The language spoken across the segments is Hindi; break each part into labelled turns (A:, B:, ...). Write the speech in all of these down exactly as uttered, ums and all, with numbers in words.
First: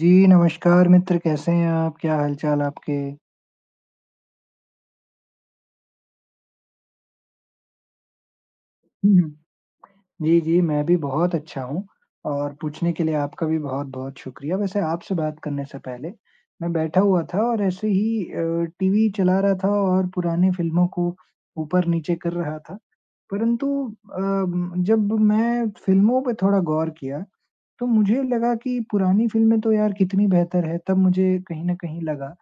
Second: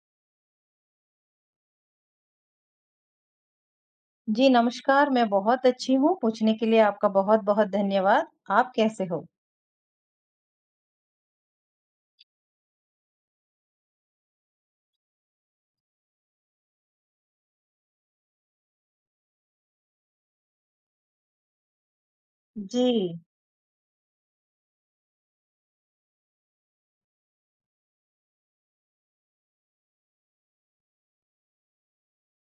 A: जी, नमस्कार मित्र, कैसे हैं आप? क्या हाल-चाल आपके?
B: जी, नमस्कार, मैं बहुत अच्छी हूँ, पूछने के लिए आपका बहुत-बहुत धन्यवाद। आप कैसे
A: हुँ,
B: हो?
A: हुँ। जी, जी, मैं भी बहुत अच्छा हूँ और पूछने के लिए आपका भी बहुत-बहुत शुक्रिया। वैसे आपसे बात करने से पहले, मैं बैठा हुआ था और ऐसे ही अ, टीवी चला रहा था और पुरानी फ़िल्मों को ऊपर-नीचे कर रहा था।
B: जी,
A: परंतु अम, जब मैं फ़िल्मों पे थोड़ा गौर किया, तो मुझे लगा कि पुरानी फ़िल्में तो यार कितनी बेहतर है, तब मुझे कहीं न कहीं लगा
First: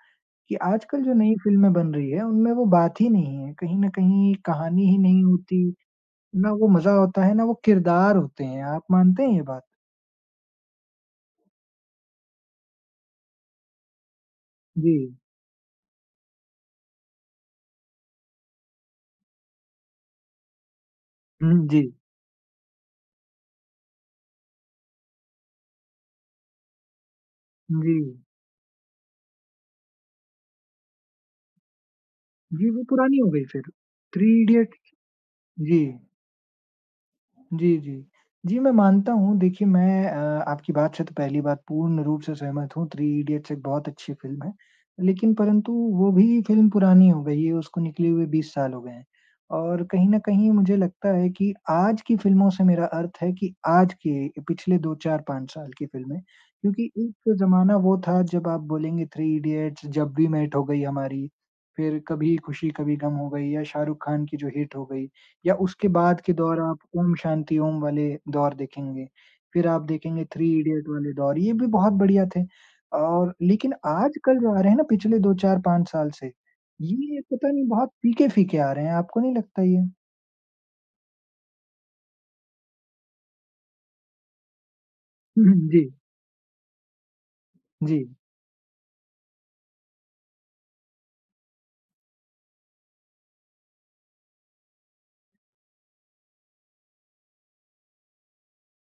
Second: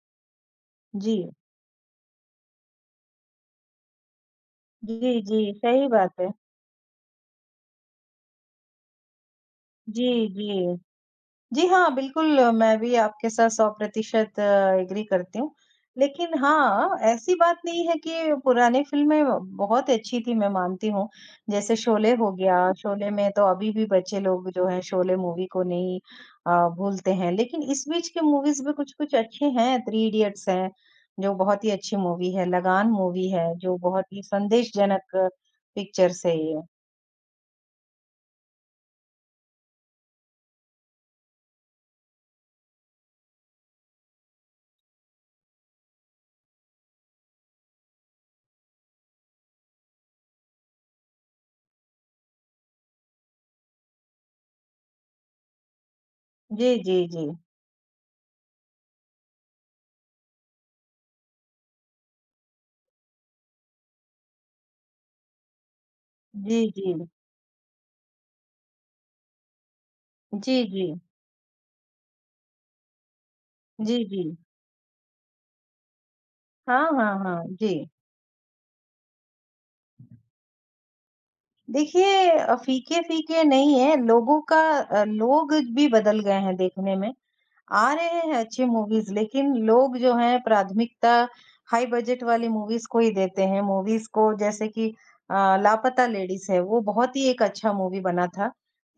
A: कि आजकल जो
B: जी।
A: नई फ़िल्में बन रही है, उनमें वो बात ही नहीं है। कहीं न कहीं कहानी ही
B: जी,
A: नहीं
B: जी,
A: होती,
B: सही बात है।
A: ना वो मज़ा होता है, ना वो किरदार होते हैं। आप मानते हैं ये बात?
B: जी, जी। जी हाँ, बिल्कुल अ, मैं भी आपके साथ सौ परसेंट
A: जी।
B: एग्री करती हूँ। लेकिन हाँ, ऐसी बात नहीं है कि पुरानी फ़िल्में बहुत अच्छी थी, मैं मानती हूँ।
A: हुँ,
B: जैसे
A: जी।
B: शोले हो गया, शोले में तो अभी भी बच्चे लोग जो हैं शोले मूवी को नहीं अ, भूलते हैं। लेकिन इस
A: जी।
B: बीच के मूवीज़ भी कुछ-कुछ अच्छे हैं, थ्री इडियट्स है, जो बहुत ही अच्छी मूवी है,
A: जी, वो
B: लगान
A: पुरानी हो
B: मूवी
A: गई
B: है,
A: फिर।
B: जो बहुत ही
A: थ्री इडियट।
B: संदेशजनक
A: जी।
B: पिक्चर्स है ये।
A: जी, जी। जी, मैं मानता हूँ। देखिए, मैं अ, आपकी बात से तो पहली बात पूर्ण रूप से सहमत हूँ, थ्री इडियट्स एक बहुत अच्छी फ़िल्म है। लेकिन परंतु वो भी फ़िल्म पुरानी हो गई है, उसको निकले हुए बीस साल हो गए हैं। और कहीं न कहीं मुझे लगता है कि आज की फ़िल्मों से मेरा अर्थ है कि आज के पिछले दो, चार, पाँच साल की फ़िल्में।
B: जी,
A: क्योंकि
B: जी, जी।
A: एक ज़माना वो था जब आप बोलेंगे थ्री इडियट्स, जब वी मेट हो गई हमारी, फिर कभी खुशी कभी गम हो गई या शाहरुख खान की जो हिट हो गई। या उसके बाद के
B: जी,
A: दौर आप
B: जी।
A: ओम शांति ओम वाले दौर देखेंगे, फिर आप देखेंगे थ्री
B: जी, जी।
A: इडियट वाले दौर, ये भी बहुत बढ़िया थे। और लेकिन
B: जी, जी।
A: आजकल जो आ रहे हैं ना पिछले दो, चार, पाँच साल से,
B: हाँ, हाँ,
A: ये
B: हाँ,
A: पता नहीं
B: जी।
A: बहुत फीके-फीके आ रहे हैं, आपको नहीं लगता ये?
B: देखिए अ, फीके-फीके नहीं है, लोगों का अ, लोग
A: हुँ, जी,
B: भी बदल गए हैं देखने में। आ रहे
A: जी,
B: हैं अच्छी मूवीज़ लेकिन लोग जो हैं प्राथमिकता हाई बजट वाली मूवीज़ को ही देते हैं। मूवीज़ को जैसे कि अ, लापता लेडीज़ है, वो बहुत ही एक अच्छा मूवी बना था।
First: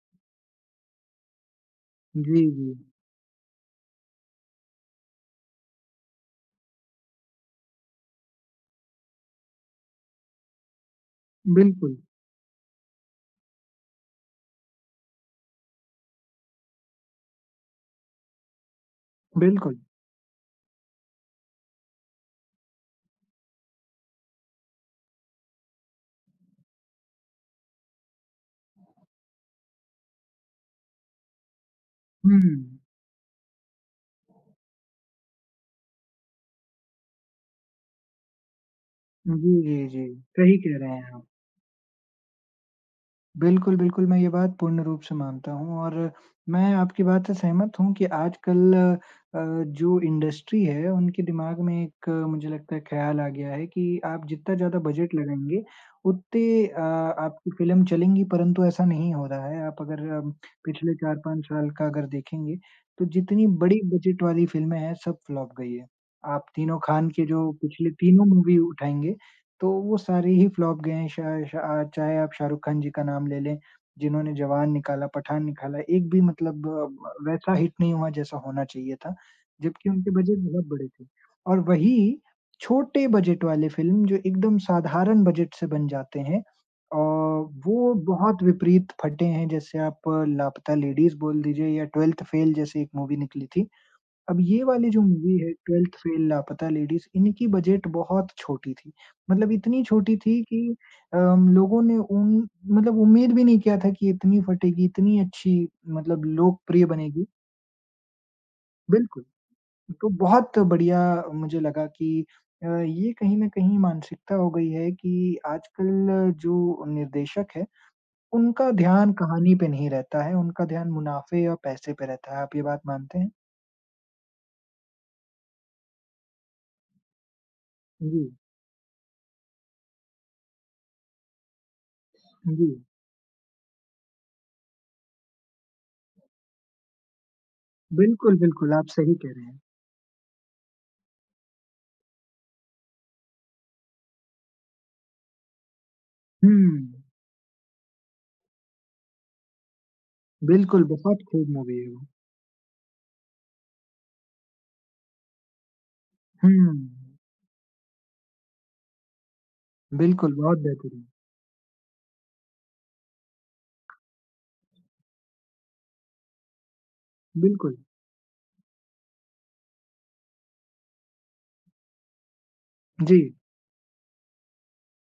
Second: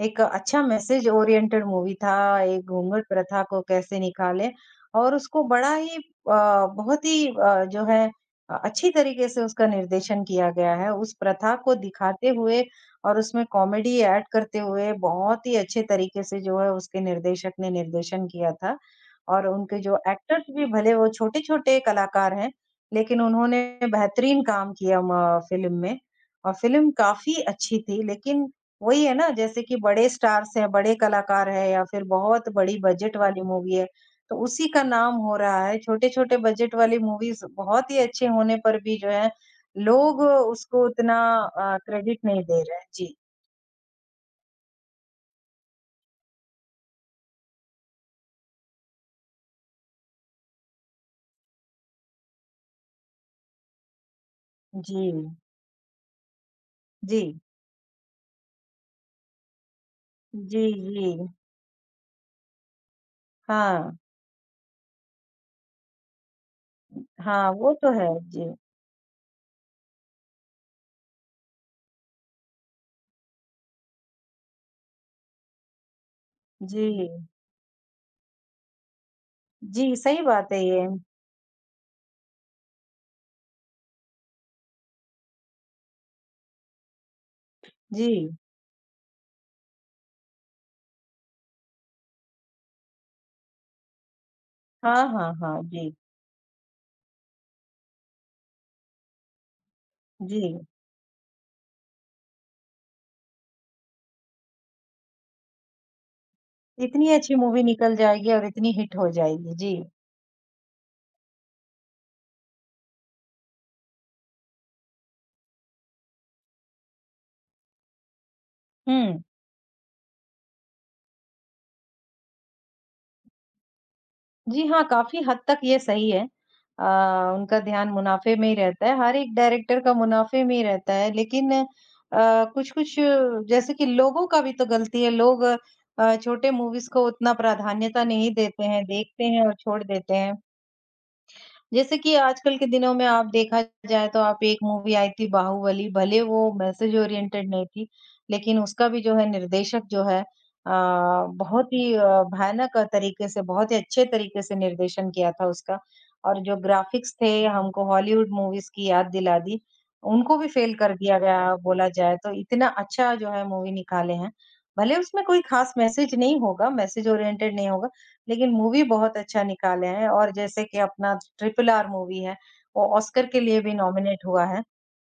B: एक अच्छा मैसेज ओरिएंटेड मूवी था,
A: जी,
B: एक
A: जी।
B: घूंघट प्रथा को कैसे निकालें और उसको बड़ा ही अ, बहुत ही अ, जो है अ, अच्छी तरीके से उसका निर्देशन किया गया है। उस प्रथा को
A: बिल्कुल,
B: दिखाते हुए और उसमें कॉमेडी ऐड करते हुए बहुत ही अच्छे तरीके से जो है उसके निर्देशक ने निर्देशन किया था। और उनके
A: बिल्कुल।
B: जो एक्टर्स भी भले वो छोटे-छोटे कलाकार हैं, लेकिन उन्होंने बेहतरीन काम किया म फ़िल्म में और फ़िल्म काफ़ी अच्छी थी। लेकिन वही है ना जैसे कि बड़े स्टार्स हैं, बड़े कलाकार हैं या फिर
A: हुँ,
B: बहुत बड़ी बजट वाली मूवी है, तो उसी का नाम हो रहा है। छोटे-छोटे बजट वाली मूवीज़ बहुत ही अच्छे होने पर भी जो है,
A: जी, जी, जी।
B: लोग
A: सही कह
B: उसको
A: रहे हैं
B: उतना
A: आप।
B: अ, क्रेडिट नहीं दे रहे हैं। जी,
A: बिल्कुल, बिल्कुल, मैं ये बात पूर्ण रूप से मानता हूँ और मैं आपकी बात से सहमत हूँ कि आजकल अ, जो इंडस्ट्री है, उनके दिमाग में एक मुझे लगता है ख़्याल आ गया है कि आप जितना ज़्यादा
B: जी,
A: बजट लगाएँगे, उतने अ,
B: जी,
A: आपकी फ़िल्म चलेंगी, परंतु ऐसा नहीं हो रहा है। आप अगर अम,
B: जी,
A: पिछले
B: जी।
A: चार पाँच साल का अगर देखेंगे, तो जितनी बड़ी
B: हाँ,
A: बजट वाली फ़िल्में हैं, सब फ्लॉप गई है। आप तीनों खान के
B: हाँ,
A: जो
B: वो
A: पिछले
B: तो है।
A: तीनों
B: जी,
A: मूवी उठाएँगे, तो वो सारी ही फ्लॉप गए हैं। शाह शाह चाहे आप शाहरुख खान जी का नाम ले लें, जिन्होंने जवान निकाला, पठान निकाला, एक भी मतलब
B: जी,
A: अ, वैसा हिट नहीं हुआ जैसा होना चाहिए था, जबकि
B: जी,
A: उनके
B: सही
A: बजट
B: बात है
A: बहुत
B: ये।
A: बड़े थे। और वही छोटे बजट वाले फ़िल्म जो एकदम साधारण बजट से बन जाते हैं अ, वो
B: जी,
A: बहुत विपरीत फटे हैं। जैसे आप अ, लापता लेडीज़ बोल दीजिए या ट्वेल्थ फ़ेल जैसी एक मूवी निकली थी। अब ये वाली
B: हाँ,
A: जो
B: हाँ,
A: मूवी है
B: हाँ। जी,
A: ट्वेल्थ फेल लापता लेडीज़ इनकी बजट बहुत छोटी थी। मतलब इतनी छोटी थी
B: जी।
A: कि अम, लोगों ने उन मतलब उम्मीद भी नहीं किया था कि इतनी फटेगी, इतनी अच्छी मतलब लोकप्रिय
B: इतनी
A: बनेगी।
B: अच्छी मूवी निकल जाएगी और इतनी हिट हो
A: बिल्कुल,
B: जाएगी। जी,
A: तो बहुत बढ़िया मुझे लगा कि अ, ये कहीं न कहीं मानसिकता हो गई है कि आजकल जो निर्देशक है, उनका ध्यान
B: हुँ।
A: कहानी पे नहीं रहता है, उनका ध्यान मुनाफ़े और पैसे पे रहता है। आप ये बात मानते हैं?
B: जी हाँ, काफ़ी हद तक ये सही है। अ, उनका ध्यान
A: जी,
B: मुनाफ़े में ही रहता है, हर एक डायरेक्टर का मुनाफ़े में ही रहता है। लेकिन अ,
A: जी।
B: कुछ-कुछ जैसे कि लोगों का भी तो गलती है, लोग अ, छोटे मूवीज़ को उतना प्राधान्यता नहीं
A: बिल्कुल,
B: देते
A: बिल्कुल,
B: हैं,
A: आप सही
B: देखते
A: कह रहे
B: हैं और
A: हैं।
B: छोड़ देते हैं। जैसे कि आजकल के दिनों में आप देखा जाए तो आप एक मूवी आई थी बाहुबली, भले
A: हुँ,
B: वो मैसेज ओरिएंटेड नहीं थी, लेकिन उसका भी जो है निर्देशक जो है अ,
A: बिल्कुल, बहुत खूब
B: बहुत
A: मूवी है
B: ही
A: वो।
B: अ, भयानक तरीके से, बहुत ही अच्छे तरीके से निर्देशन किया था उसका और
A: हुँ,
B: जो ग्राफ़िक्स थे हमको हॉलीवुड मूवीज़ की याद दिला दी,
A: बिल्कुल,
B: उनको भी
A: बहुत
B: फ़ेल कर
A: बेहतरीन।
B: दिया गया बोला जाए तो इतना अच्छा जो है मूवी निकाले हैं। भले उसमें कोई ख़ास मैसेज नहीं होगा, मैसेज ओरिएंटेड नहीं
A: बिल्कुल,
B: होगा, लेकिन मूवी बहुत अच्छा निकाले हैं और जैसे कि अपना ट्रिपल आर मूवी है, वो
A: जी,
B: ऑस्कर के लिए भी नॉमिनेट हुआ है।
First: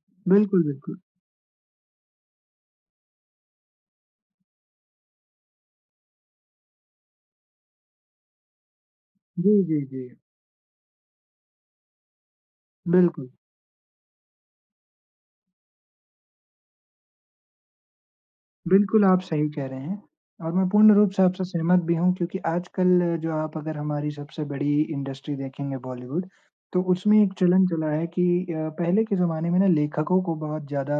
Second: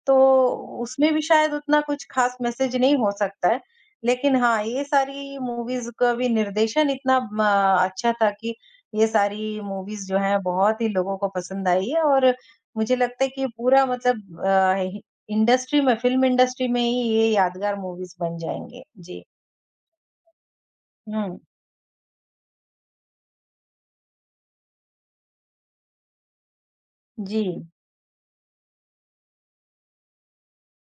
B: तो
A: बिल्कुल, बिल्कुल।
B: उसमें भी शायद उतना कुछ खास मैसेज नहीं हो सकता है, लेकिन हाँ, ये सारी मूवीज़ का भी निर्देशन इतना म अच्छा था कि ये
A: जी,
B: सारी
A: जी,
B: मूवीज़
A: जी,
B: जो हैं बहुत ही लोगों को पसंद आई है और मुझे लगता
A: बिल्कुल।
B: है कि पूरा मतलब अ, हि इंडस्ट्री में फ़िल्म इंडस्ट्री में ही ये यादगार मूवीज़ बन जाएँगे।
A: बिल्कुल, आप
B: जी।
A: सही कह रहे हैं और मैं पूर्ण रूप से
B: हुँ।
A: आपसे सहमत भी हूँ क्योंकि आजकल जो आप अगर हमारी सबसे बड़ी इंडस्ट्री देखेंगे बॉलीवुड, तो उसमें एक
B: जी।
A: चलन चला है कि अ, पहले के ज़माने में ना लेखकों को बहुत ज़्यादा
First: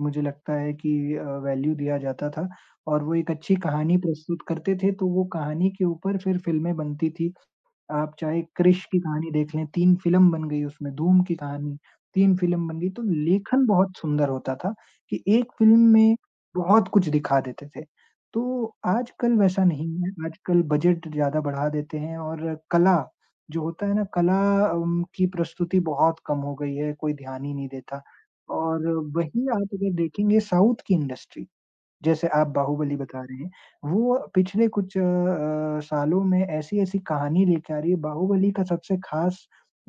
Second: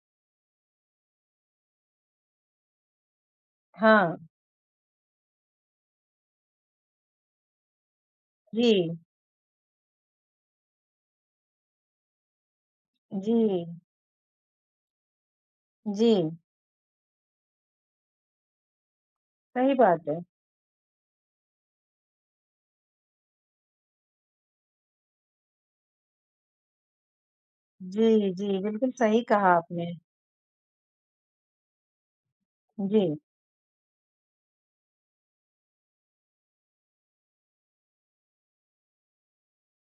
A: मुझे लगता है कि अ, वैल्यू दिया जाता था और वो एक अच्छी कहानी
B: हाँ।
A: प्रस्तुत करते थे, तो वो कहानी के ऊपर फिर फ़िल्में बनती थी। आप चाहे
B: जी।
A: क्रिश की कहानी देख लें, तीन फ़िल्म बन गई उसमें, धूम की कहानी, तीन फ़िल्म बन गई, तो
B: जी।
A: लेखन बहुत सुंदर होता था कि एक फ़िल्म
B: जी,
A: में बहुत कुछ दिखा देते थे। तो आजकल वैसा
B: सही
A: नहीं
B: बात
A: है,
B: है।
A: आजकल बजट ज़्यादा बढ़ा देते हैं और कला जो होता है ना, कला अम, की प्रस्तुति बहुत कम हो गई है, कोई ध्यान ही नहीं देता।
B: जी, जी,
A: और
B: बिल्कुल सही कहा
A: वहीं आप
B: आपने।
A: अगर देखेंगे साउथ की इंडस्ट्री, जैसे आप बाहुबली
B: जी,
A: बता रहे हैं, वो पिछले कुछ अ अ, सालों में ऐसी-ऐसी कहानी लेके आ रही है, बाहुबली का सबसे खास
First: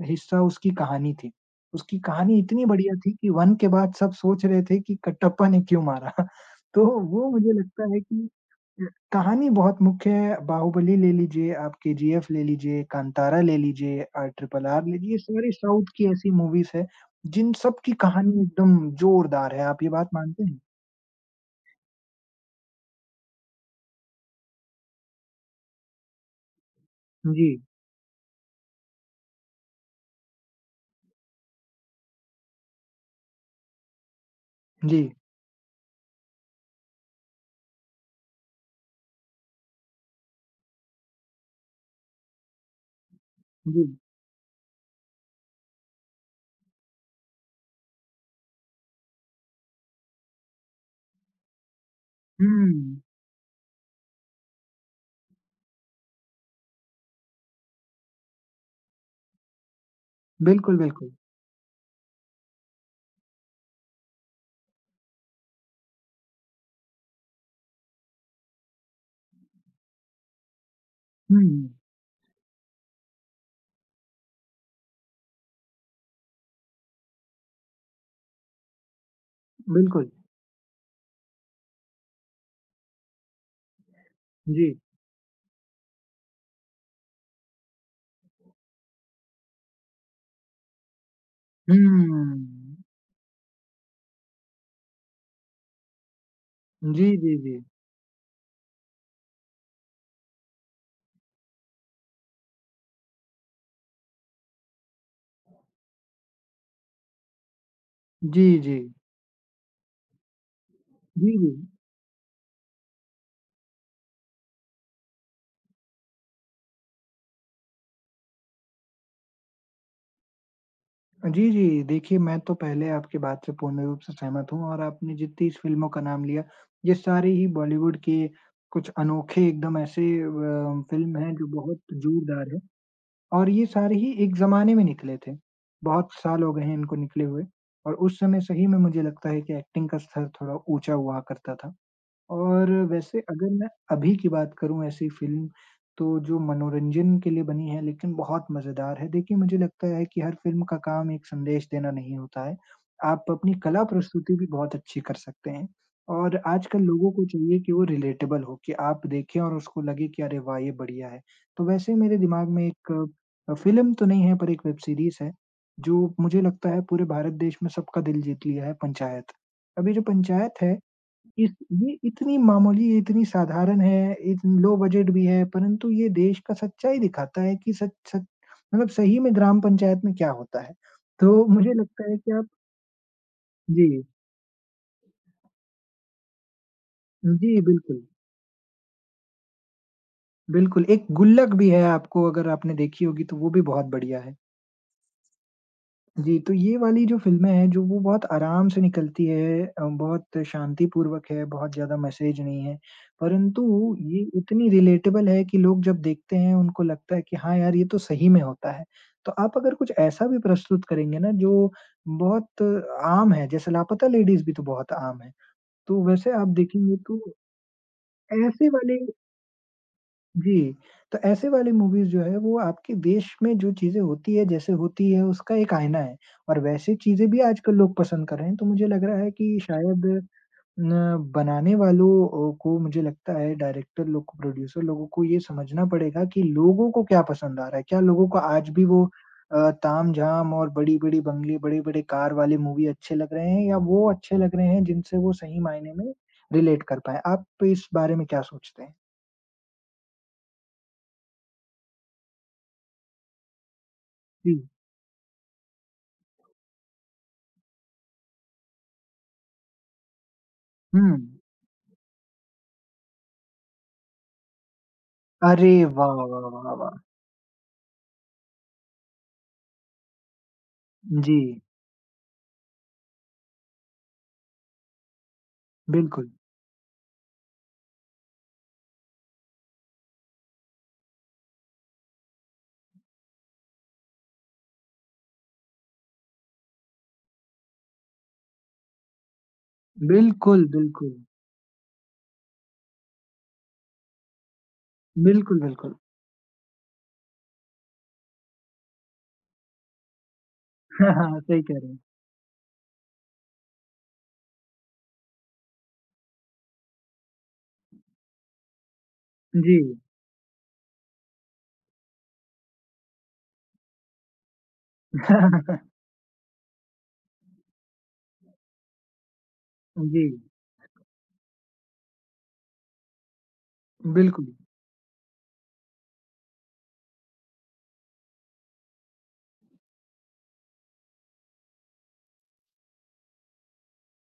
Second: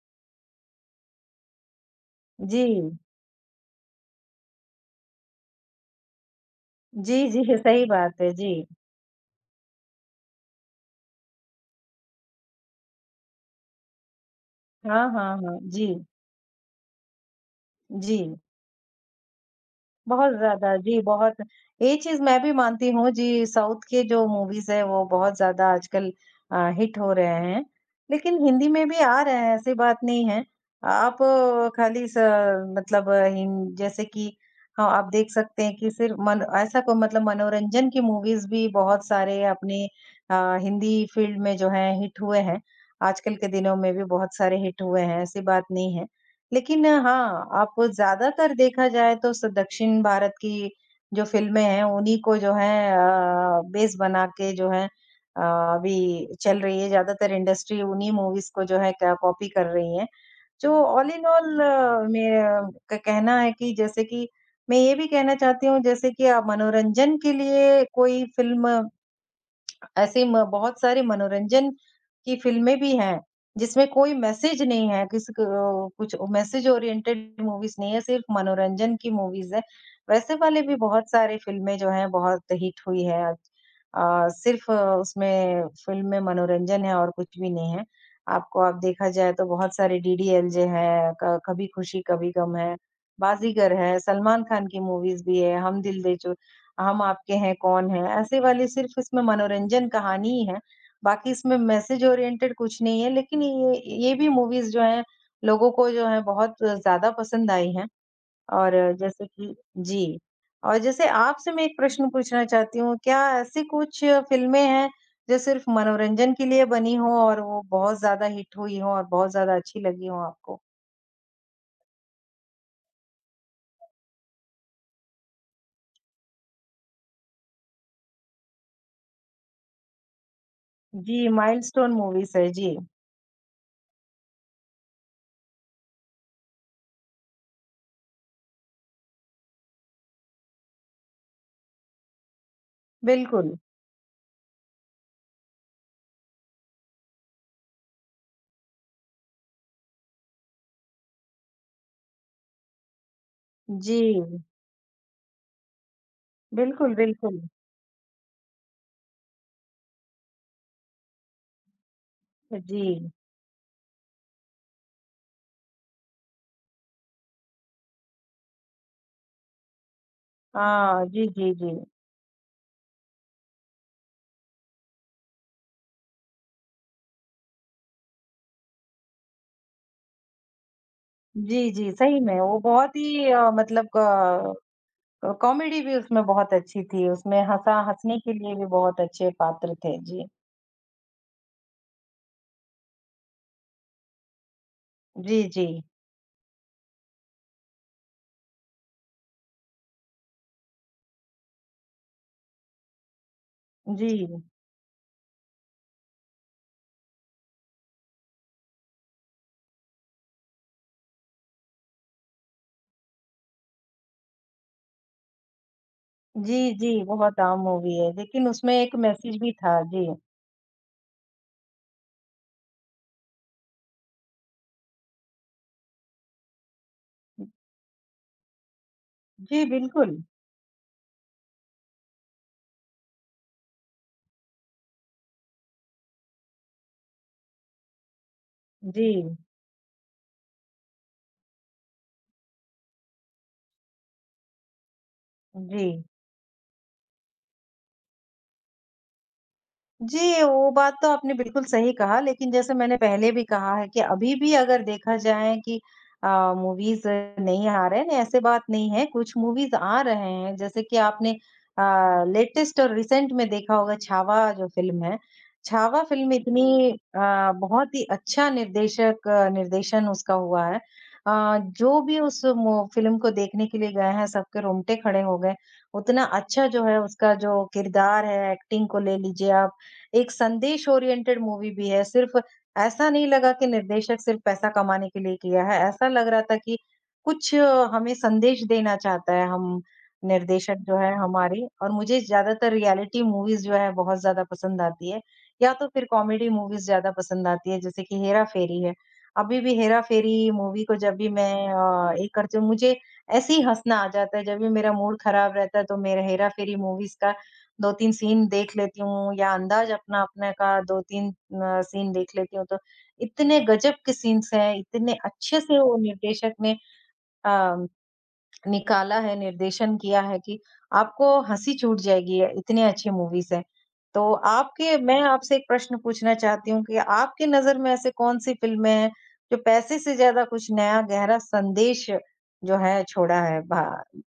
A: हिस्सा उसकी कहानी थी। उसकी कहानी
B: जी,
A: इतनी बढ़िया थी कि वन के बाद सब सोच रहे थे कि कटप्पा ने क्यों मारा? तो
B: जी,
A: वो मुझे
B: जी, सही
A: लगता है
B: बात है।
A: कि
B: जी।
A: अ, कहानी बहुत मुख्य है, बाहुबली ले लीजिए, आप केजीएफ ले लीजिए, कांतारा ले लीजिए, अ, ट्रिपल आर ले
B: हाँ,
A: लीजिए,
B: हाँ,
A: सारी
B: हाँ। जी,
A: साउथ की ऐसी मूवीज़ हैं, जिन सब की
B: जी।
A: कहानी एकदम जोरदार है। आप ये बात
B: बहुत
A: मानते हैं?
B: ज़्यादा, जी, बहुत ये चीज़ मैं भी मानती हूँ जी, साउथ के जो मूवीज़ हैं वो बहुत ज़्यादा आजकल अ, हिट हो रहे
A: जी,
B: हैं। लेकिन हिंदी में भी आ रहे हैं, ऐसी बात नहीं है। आप आ, खाली स मतलब हिन जैसे कि हाँ,
A: जी।
B: आप देख सकते हैं कि सिर्फ मन ऐसा को मतलब मनोरंजन की मूवीज़ भी बहुत सारे अपने अ, हिंदी फ़ील्ड में जो हैं हिट हुए हैं। आजकल के दिनों
A: जी।
B: में भी बहुत सारे हिट हुए हैं, ऐसी बात नहीं है। लेकिन हाँ, आप ज़्यादातर देखा जाए तो स दक्षिण भारत की जो फ़िल्में हैं, उन्हीं को जो है
A: हुँ।
B: अ, बेस बना के जो है अ, अभी चल रही है, ज़्यादातर इंडस्ट्री उन्हीं मूवीज़ को जो है क कॉपी कर रही है। जो
A: बिल्कुल, बिल्कुल।
B: ऑल इन ऑल मेरा क कहना है कि जैसे कि मैं ये भी कहना चाहती हूँ जैसे कि आप मनोरंजन के लिए कोई फ़िल्म ऐसे म बहुत सारे
A: हुँ,
B: मनोरंजन की फ़िल्में भी हैं, जिसमें कोई मैसेज नहीं है, किसी क अ, कुछ मैसेज ओरिएंटेड मूवीज़ नहीं है, सिर्फ़ मनोरंजन की मूवीज़ है।
A: बिल्कुल।
B: वैसे वाले भी बहुत सारे फ़िल्में जो हैं, बहुत हिट हुई हैं। अ,
A: जी।
B: सिर्फ़ उसमें फ़िल्म में मनोरंजन है और कुछ भी नहीं है। आपको अब देखा जाए तो बहुत सारे डीडीएलजे हैं, क कभी
A: हुँ।
B: खुशी कभी गम है, बाज़ीगर है, सलमान खान की मूवीज़ भी है, हम दिल दे चु हम
A: जी,
B: आपके
A: जी,
B: हैं,
A: जी।
B: कौन है? ऐसे वाली सिर्फ़ इसमें मनोरंजन कहानी ही है, बाकी इसमें मैसेज ओरिएंटेड कुछ नहीं है। लेकिन ये ये भी मूवीज़ जो हैं, लोगों को जो है बहुत ज़्यादा पसंद आई हैं
A: जी,
B: और
A: जी।
B: जैसे कि जी, और जैसे
A: जी,
B: आपसे
A: जी।
B: मैं एक प्रश्न पूछना चाहती हूँ, क्या ऐसी कुछ फ़िल्में हैं, जो सिर्फ़ मनोरंजन के लिए बनी हों और वो बहुत ज़्यादा हिट हुई हों और बहुत ज़्यादा अच्छी लगी हों आपको?
A: जी, जी। देखिए, मैं तो पहले आपकी बात से पूर्ण रूप से सहमत हूँ और आपने जितनी इस फ़िल्मों का नाम लिया, ये सारे ही बॉलीवुड के कुछ अनोखे एकदम ऐसे अ, फ़िल्म
B: जी,
A: हैं जो बहुत
B: माइलस्टोन मूवीज़ है।
A: जोरदार हैं
B: जी,
A: और ये सारे ही एक ज़माने में निकले थे। बहुत साल हो गए हैं इनको निकले हुए और उस समय सही में मुझे लगता है कि एक्टिंग का स्तर थोड़ा ऊँचा हुआ करता था। और वैसे अगर
B: बिल्कुल।
A: मैं अभी की बात करूँ ऐसी फ़िल्म, तो जो मनोरंजन के लिए बनी है लेकिन बहुत मज़ेदार है। देखिए, मुझे लगता है कि हर फ़िल्म का काम एक संदेश देना नहीं होता है। आप अपनी कला
B: जी,
A: प्रस्तुति भी बहुत अच्छी कर सकते हैं और आजकल
B: बिल्कुल,
A: लोगों को
B: बिल्कुल।
A: चाहिए कि वो रिलेटेबल हो, कि आप देखें और उसको लगे कि अरे वाह! ये बढ़िया है। तो वैसे मेरे दिमाग में
B: जी।
A: एक अ, फ़िल्म तो नहीं है पर एक वेब सीरीज़ है, जो मुझे लगता है पूरे भारत देश में सबका दिल जीत लिया है, पंचायत। अब ये जो पंचायत है
B: हाँ, जी, जी,
A: इस
B: जी।
A: ये इतनी मामूली, ये इतनी साधारण है, इत लो बजट भी है, परंतु ये देश का सच्चाई दिखाता है कि सच सच मतलब सही में ग्राम पंचायत में क्या होता है। तो
B: जी,
A: मुझे
B: जी,
A: लगता है
B: सही
A: कि
B: में
A: आप
B: वो बहुत ही अ, मतलब
A: जी,
B: क कॉमेडी भी उसमें बहुत अच्छी थी, उसमें
A: जी
B: हँसा
A: बिल्कुल,
B: हँसने के लिए भी बहुत अच्छे पात्र थे। जी।
A: बिल्कुल। एक गुल्लक भी है आपको अगर आपने देखी होगी तो वो भी बहुत बढ़िया है।
B: जी, जी।
A: जी, तो ये वाली जो फ़िल्में हैं, जो वो बहुत आराम से निकलती है अ, बहुत शांतिपूर्वक है, बहुत ज़्यादा मैसेज नहीं है। परंतु ये
B: जी।
A: इतनी रिलेटेबल है कि लोग जब देखते हैं, उनको लगता है कि हाँ यार, ये तो सही में होता है। तो आप अगर कुछ ऐसा भी प्रस्तुत करेंगे ना, जो बहुत आम है, जैसे लापता लेडीज़ भी तो बहुत आम है। तो वैसे आप
B: जी, जी,
A: देखेंगे तो
B: बहुत आम मूवी है, लेकिन
A: ऐसे
B: उसमें एक
A: वाले
B: मैसेज भी था। जी।
A: जी, तो ऐसे वाली मूवीज़ जो है वो आपके देश में जो चीज़ें होती है, जैसे होती है उसका एक आईना है और वैसी चीज़ें भी आजकल लोग पसंद कर रहे हैं। तो मुझे लग रहा है कि
B: जी,
A: शायद
B: बिल्कुल।
A: न बनाने वालों अ, को मुझे लगता है डायरेक्टर लोग को, प्रोड्यूसर लोगों को ये समझना पड़ेगा कि लोगों को क्या पसंद आ रहा है। क्या लोगों को आज भी
B: जी,
A: वो अ, तामझाम और बड़ी-बड़ी बंगले, बड़े-बड़े कार वाले मूवी अच्छे लग रहे हैं या वो अच्छे लग रहे हैं जिनसे वो सही
B: जी।
A: मायने में रिलेट कर पाएँ। आप इस बारे में क्या सोचते हैं?
B: जी, वो बात तो आपने बिल्कुल सही कहा, लेकिन जैसे मैंने पहले भी कहा है कि अभी भी
A: जी।
B: अगर देखा जाए कि अ, मूवीज़ नहीं आ रहे हैं, ऐसे बात नहीं है, कुछ मूवीज़ आ रहे हैं। जैसे कि
A: हुँ।
B: आपने अ, लेटेस्ट और रिसेंट में देखा होगा छावा जो फ़िल्म है,
A: अरे
B: छावा
A: वाह,
B: फ़िल्म
A: वाह, वाह,
B: इतनी
A: वाह!
B: अ, बहुत ही अच्छा निर्देशक आ, निर्देशन उसका हुआ है।
A: जी,
B: अ, जो भी उस मू फ़िल्म को देखने के लिए गए हैं, सबके रोंगटे खड़े हो गए। उतना
A: बिल्कुल।
B: अच्छा जो है उसका जो किरदार है, एक्टिंग को ले लीजिए आप एक संदेश ओरिएंटेड मूवी भी है, सिर्फ़ ऐसा नहीं लगा कि निर्देशक सिर्फ़ पैसा कमाने के लिए किया है, ऐसा लग रहा था कि कुछ अ, हमें संदेश देना चाहता है हम
A: बिल्कुल,
B: निर्देशक जो
A: बिल्कुल।
B: है हमारे और मुझे ज़्यादातर रियलिटी मूवीज़ जो है बहुत ज़्यादा पसंद आती है,
A: बिल्कुल,
B: या तो
A: बिल्कुल।
B: फिर कॉमेडी मूवीज़ ज़्यादा पसंद आती है जैसे कि हेरा-फेरी है। अभी भी हेरा-फेरी मूवी को जब भी मैं
A: सही कह रहे हैं।
B: अ, एक करती हूँ मुझे ऐसे ही हँसना आ जाता है, जब भी मेरा मूड ख़राब रहता है तो मेरा हेरा-फेरी मूवीज़ का दो तीन सीन देख लेती हूँ या
A: जी।
B: अंदाज़ अपना-अपने का दो तीन अ, सीन देख लेती हूँ, तो इतने गज़ब के सीन्स हैं, इतने अच्छे से वो निर्देशक ने अ, निकाला है, निर्देशन किया
A: जी,
B: है कि आपको हँसी छूट जाएगी, इतनी अच्छी मूवीज़ हैं। तो
A: बिल्कुल।
B: आपके मैं आपसे एक प्रश्न पूछना चाहती हूँ कि आपकी नज़र में ऐसे कौन-सी फ़िल्में हैं, जो पैसे से ज़्यादा कुछ नया गहरा संदेश जो है छोड़ा है? भा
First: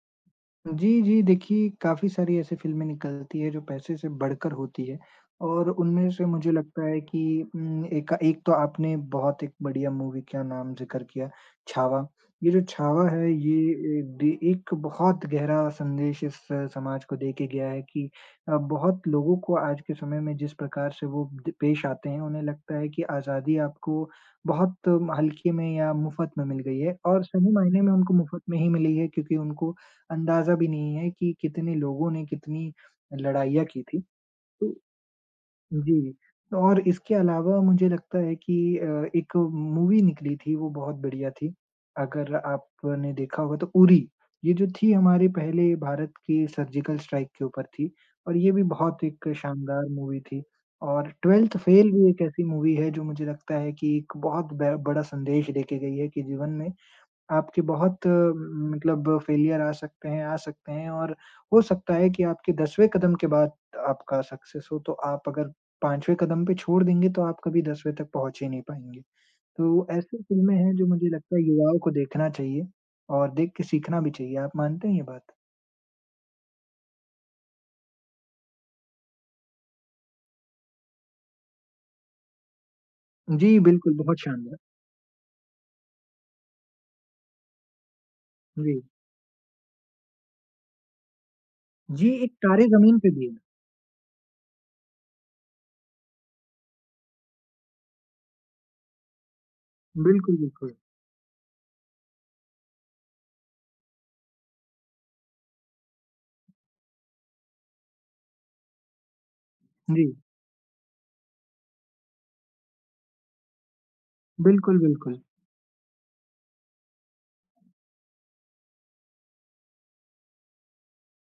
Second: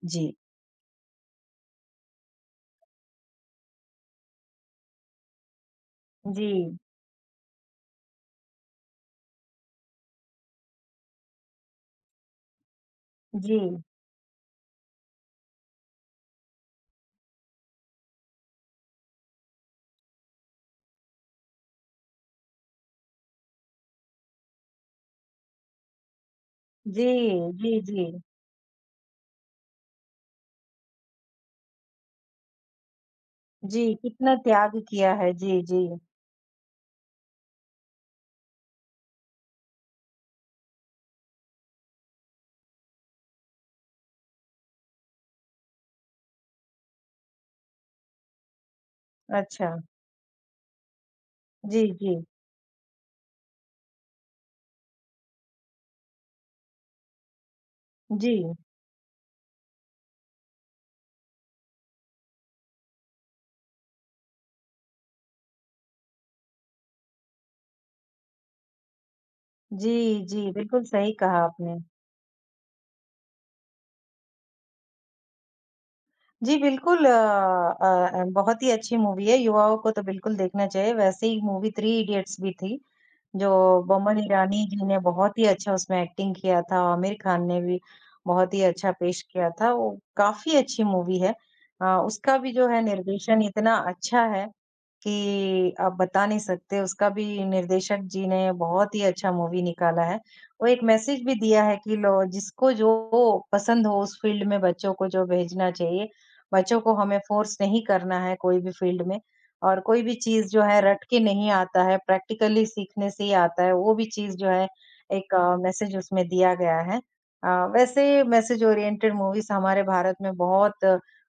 B: जी।
A: जी, जी। देखिए, काफ़ी सारी ऐसी फ़िल्में निकलती हैं जो पैसे से बढ़कर होती है और उनमें से
B: जी।
A: मुझे लगता है कि उम, एक एक तो आपने बहुत एक बढ़िया मूवी का नाम ज़िक्र किया, छावा। ये जो छावा है ये
B: जी।
A: एक दी एक बहुत गहरा संदेश इस अ, समाज को दे के गया है कि अ, बहुत लोगों को आज के समय में जिस प्रकार से वो द पेश आते हैं, उन्हें लगता है कि आज़ादी आपको बहुत अम, हल्के में या मुफ़्त में मिल गई है
B: जी,
A: और सही
B: जी,
A: मायने में
B: जी।
A: उनको मुफ़्त में ही मिली है क्योंकि उनको अंदाज़ा भी नहीं है कि कितने लोगों ने कितनी लड़ाइयाँ की
B: जी,
A: थी।
B: कितना
A: तो
B: त्याग किया है। जी, जी।
A: जी, तो और इसके अलावा मुझे लगता है कि अ, एक मूवी निकली थी वो बहुत बढ़िया थी। अगर आपने देखा होगा तो उरी, ये जो थी हमारे पहले भारत के सर्जिकल स्ट्राइक के ऊपर थी और ये भी बहुत एक
B: अच्छा।
A: शानदार मूवी थी। और ट्वेल्थ
B: जी,
A: फेल भी
B: जी।
A: एक ऐसी मूवी है जो मुझे लगता है कि एक बहुत ब बड़ा संदेश देके गई है कि जीवन में आपके बहुत अ,
B: जी।
A: मतलब फेलियर आ सकते हैं आ सकते हैं और हो सकता है कि आपके दसवें कदम के बाद आपका सक्सेस हो, तो आप अगर पाँचवें कदम पे छोड़ देंगे तो आप कभी दसवें तक पहुँच ही नहीं पाएँगे। तो
B: जी,
A: ऐसी
B: जी,
A: फ़िल्में हैं
B: बिल्कुल
A: जो मुझे
B: सही
A: लगता
B: कहा
A: है
B: आपने।
A: युवाओं को देखना चाहिए और देख के सीखना भी चाहिए। आप मानते हैं ये बात?
B: जी, बिल्कुल अ अ, अ, बहुत ही अच्छी मूवी है, युवाओं को तो बिल्कुल देखना चाहिए। वैसे ही मूवी थ्री इडियट्स भी थी, जो
A: जी, बिल्कुल,
B: बोमन
A: बहुत शानदार।
B: ईरानी जी ने बहुत ही अच्छा उसमें एक्टिंग किया था, और आमिर खान ने भी बहुत ही
A: जी।
B: अच्छा पेश किया था। वो काफ़ी अच्छी मूवी है। अ,
A: जी, एक
B: उसका भी
A: तारे
B: जो है
A: ज़मीन पे भी है।
B: निर्देशन इतना अच्छा है कि आप बता नहीं सकते, उसका भी निर्देशक जी ने बहुत ही अच्छा मूवी निकाला है।
A: बिल्कुल,
B: वो
A: बिल्कुल।
B: एक मैसेज भी दिया है कि लो जिसको जो पसंद हो उस फील्ड में बच्चों को जो भेजना चाहिए। बच्चों को हमें फ़ोर्स नहीं करना है कोई भी फील्ड में और कोई
A: जी।
B: भी चीज़ जो है रट के नहीं आता है, प्रैक्टिकली सीखने से ही आता है, वो भी चीज़ जो है
A: बिल्कुल, बिल्कुल।
B: एक मैसेज उसमें दिया गया है। अ, वैसे मैसेज ओरिएंटेड मूवीज़ हमारे भारत में बहुत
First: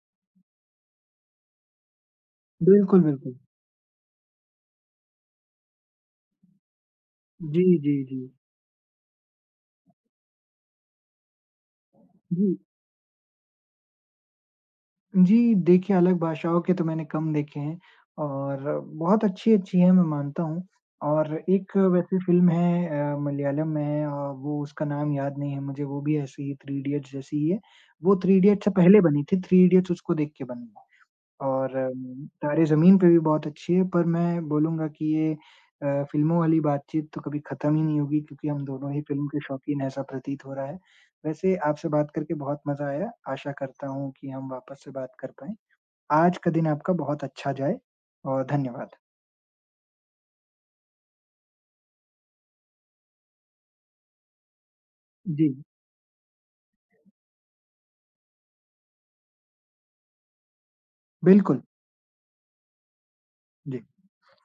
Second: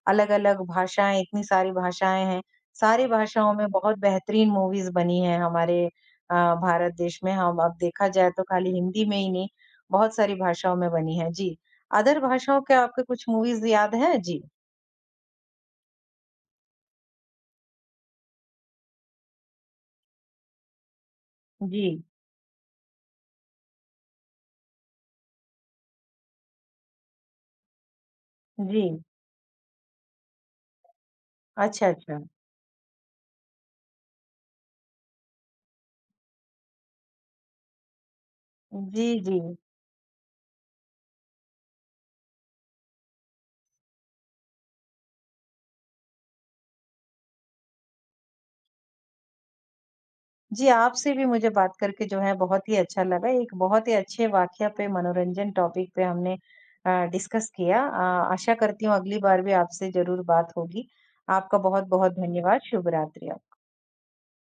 B: अलग-अलग भाषाएँ, इतनी सारी भाषाएँ हैं।
A: बिल्कुल,
B: सारी
A: बिल्कुल।
B: भाषाओं में बहुत बेहतरीन मूवीज़ बनी हैं हमारे अ, भारत देश में। हम
A: जी,
B: अब
A: जी,
B: देखा
A: जी।
B: जाए तो खाली हिंदी में ही नहीं, बहुत सारी भाषाओं में बनी है। जी, अदर
A: जी।
B: भाषाओं के आपके कुछ मूवीज़ याद हैं? जी।
A: जी, देखिए अलग भाषाओं के तो मैंने कम देखे हैं और बहुत अच्छी-अच्छी हैं मैं मानता हूँ और एक
B: जी,
A: वैसे फ़िल्म है अ, मलयालम में है अ, वो उसका नाम याद नहीं है मुझे, वो भी ऐसे ही थ्री इडियट्स जैसी ही है। वो थ्री इडियट्स से
B: जी।
A: पहले बनी थी, थ्री इडियट्स उसको देख के बनी है। और
B: अच्छा, अच्छा।
A: अम, तारे ज़मीन पे भी बहुत अच्छी है, पर मैं बोलूँगा कि ये अ, फ़िल्मों वाली बातचीत तो कभी ख़त्म ही नहीं होगी क्योंकि हम दोनों ही
B: जी,
A: फ़िल्म
B: जी।
A: के शौकीन हैं, ऐसा प्रतीत हो रहा है। वैसे आपसे बात करके बहुत मज़ा आया, आशा करता हूँ कि हम वापस से बात कर पाएँ। आज का दिन आपका बहुत अच्छा जाए और धन्यवाद।
B: जी, आपसे भी मुझे बात करके जो है बहुत ही अच्छा लगा। एक बहुत ही अच्छे वाक़या पे मनोरंजन
A: जी,
B: टॉपिक पे हमने अ, डिस्कस किया। अ, आशा करती हूँ अगली बार भी आपसे ज़रूर बात होगी। आपका
A: बिल्कुल।
B: बहुत-बहुत धन्यवाद। शुभ रात्रि।
A: जी।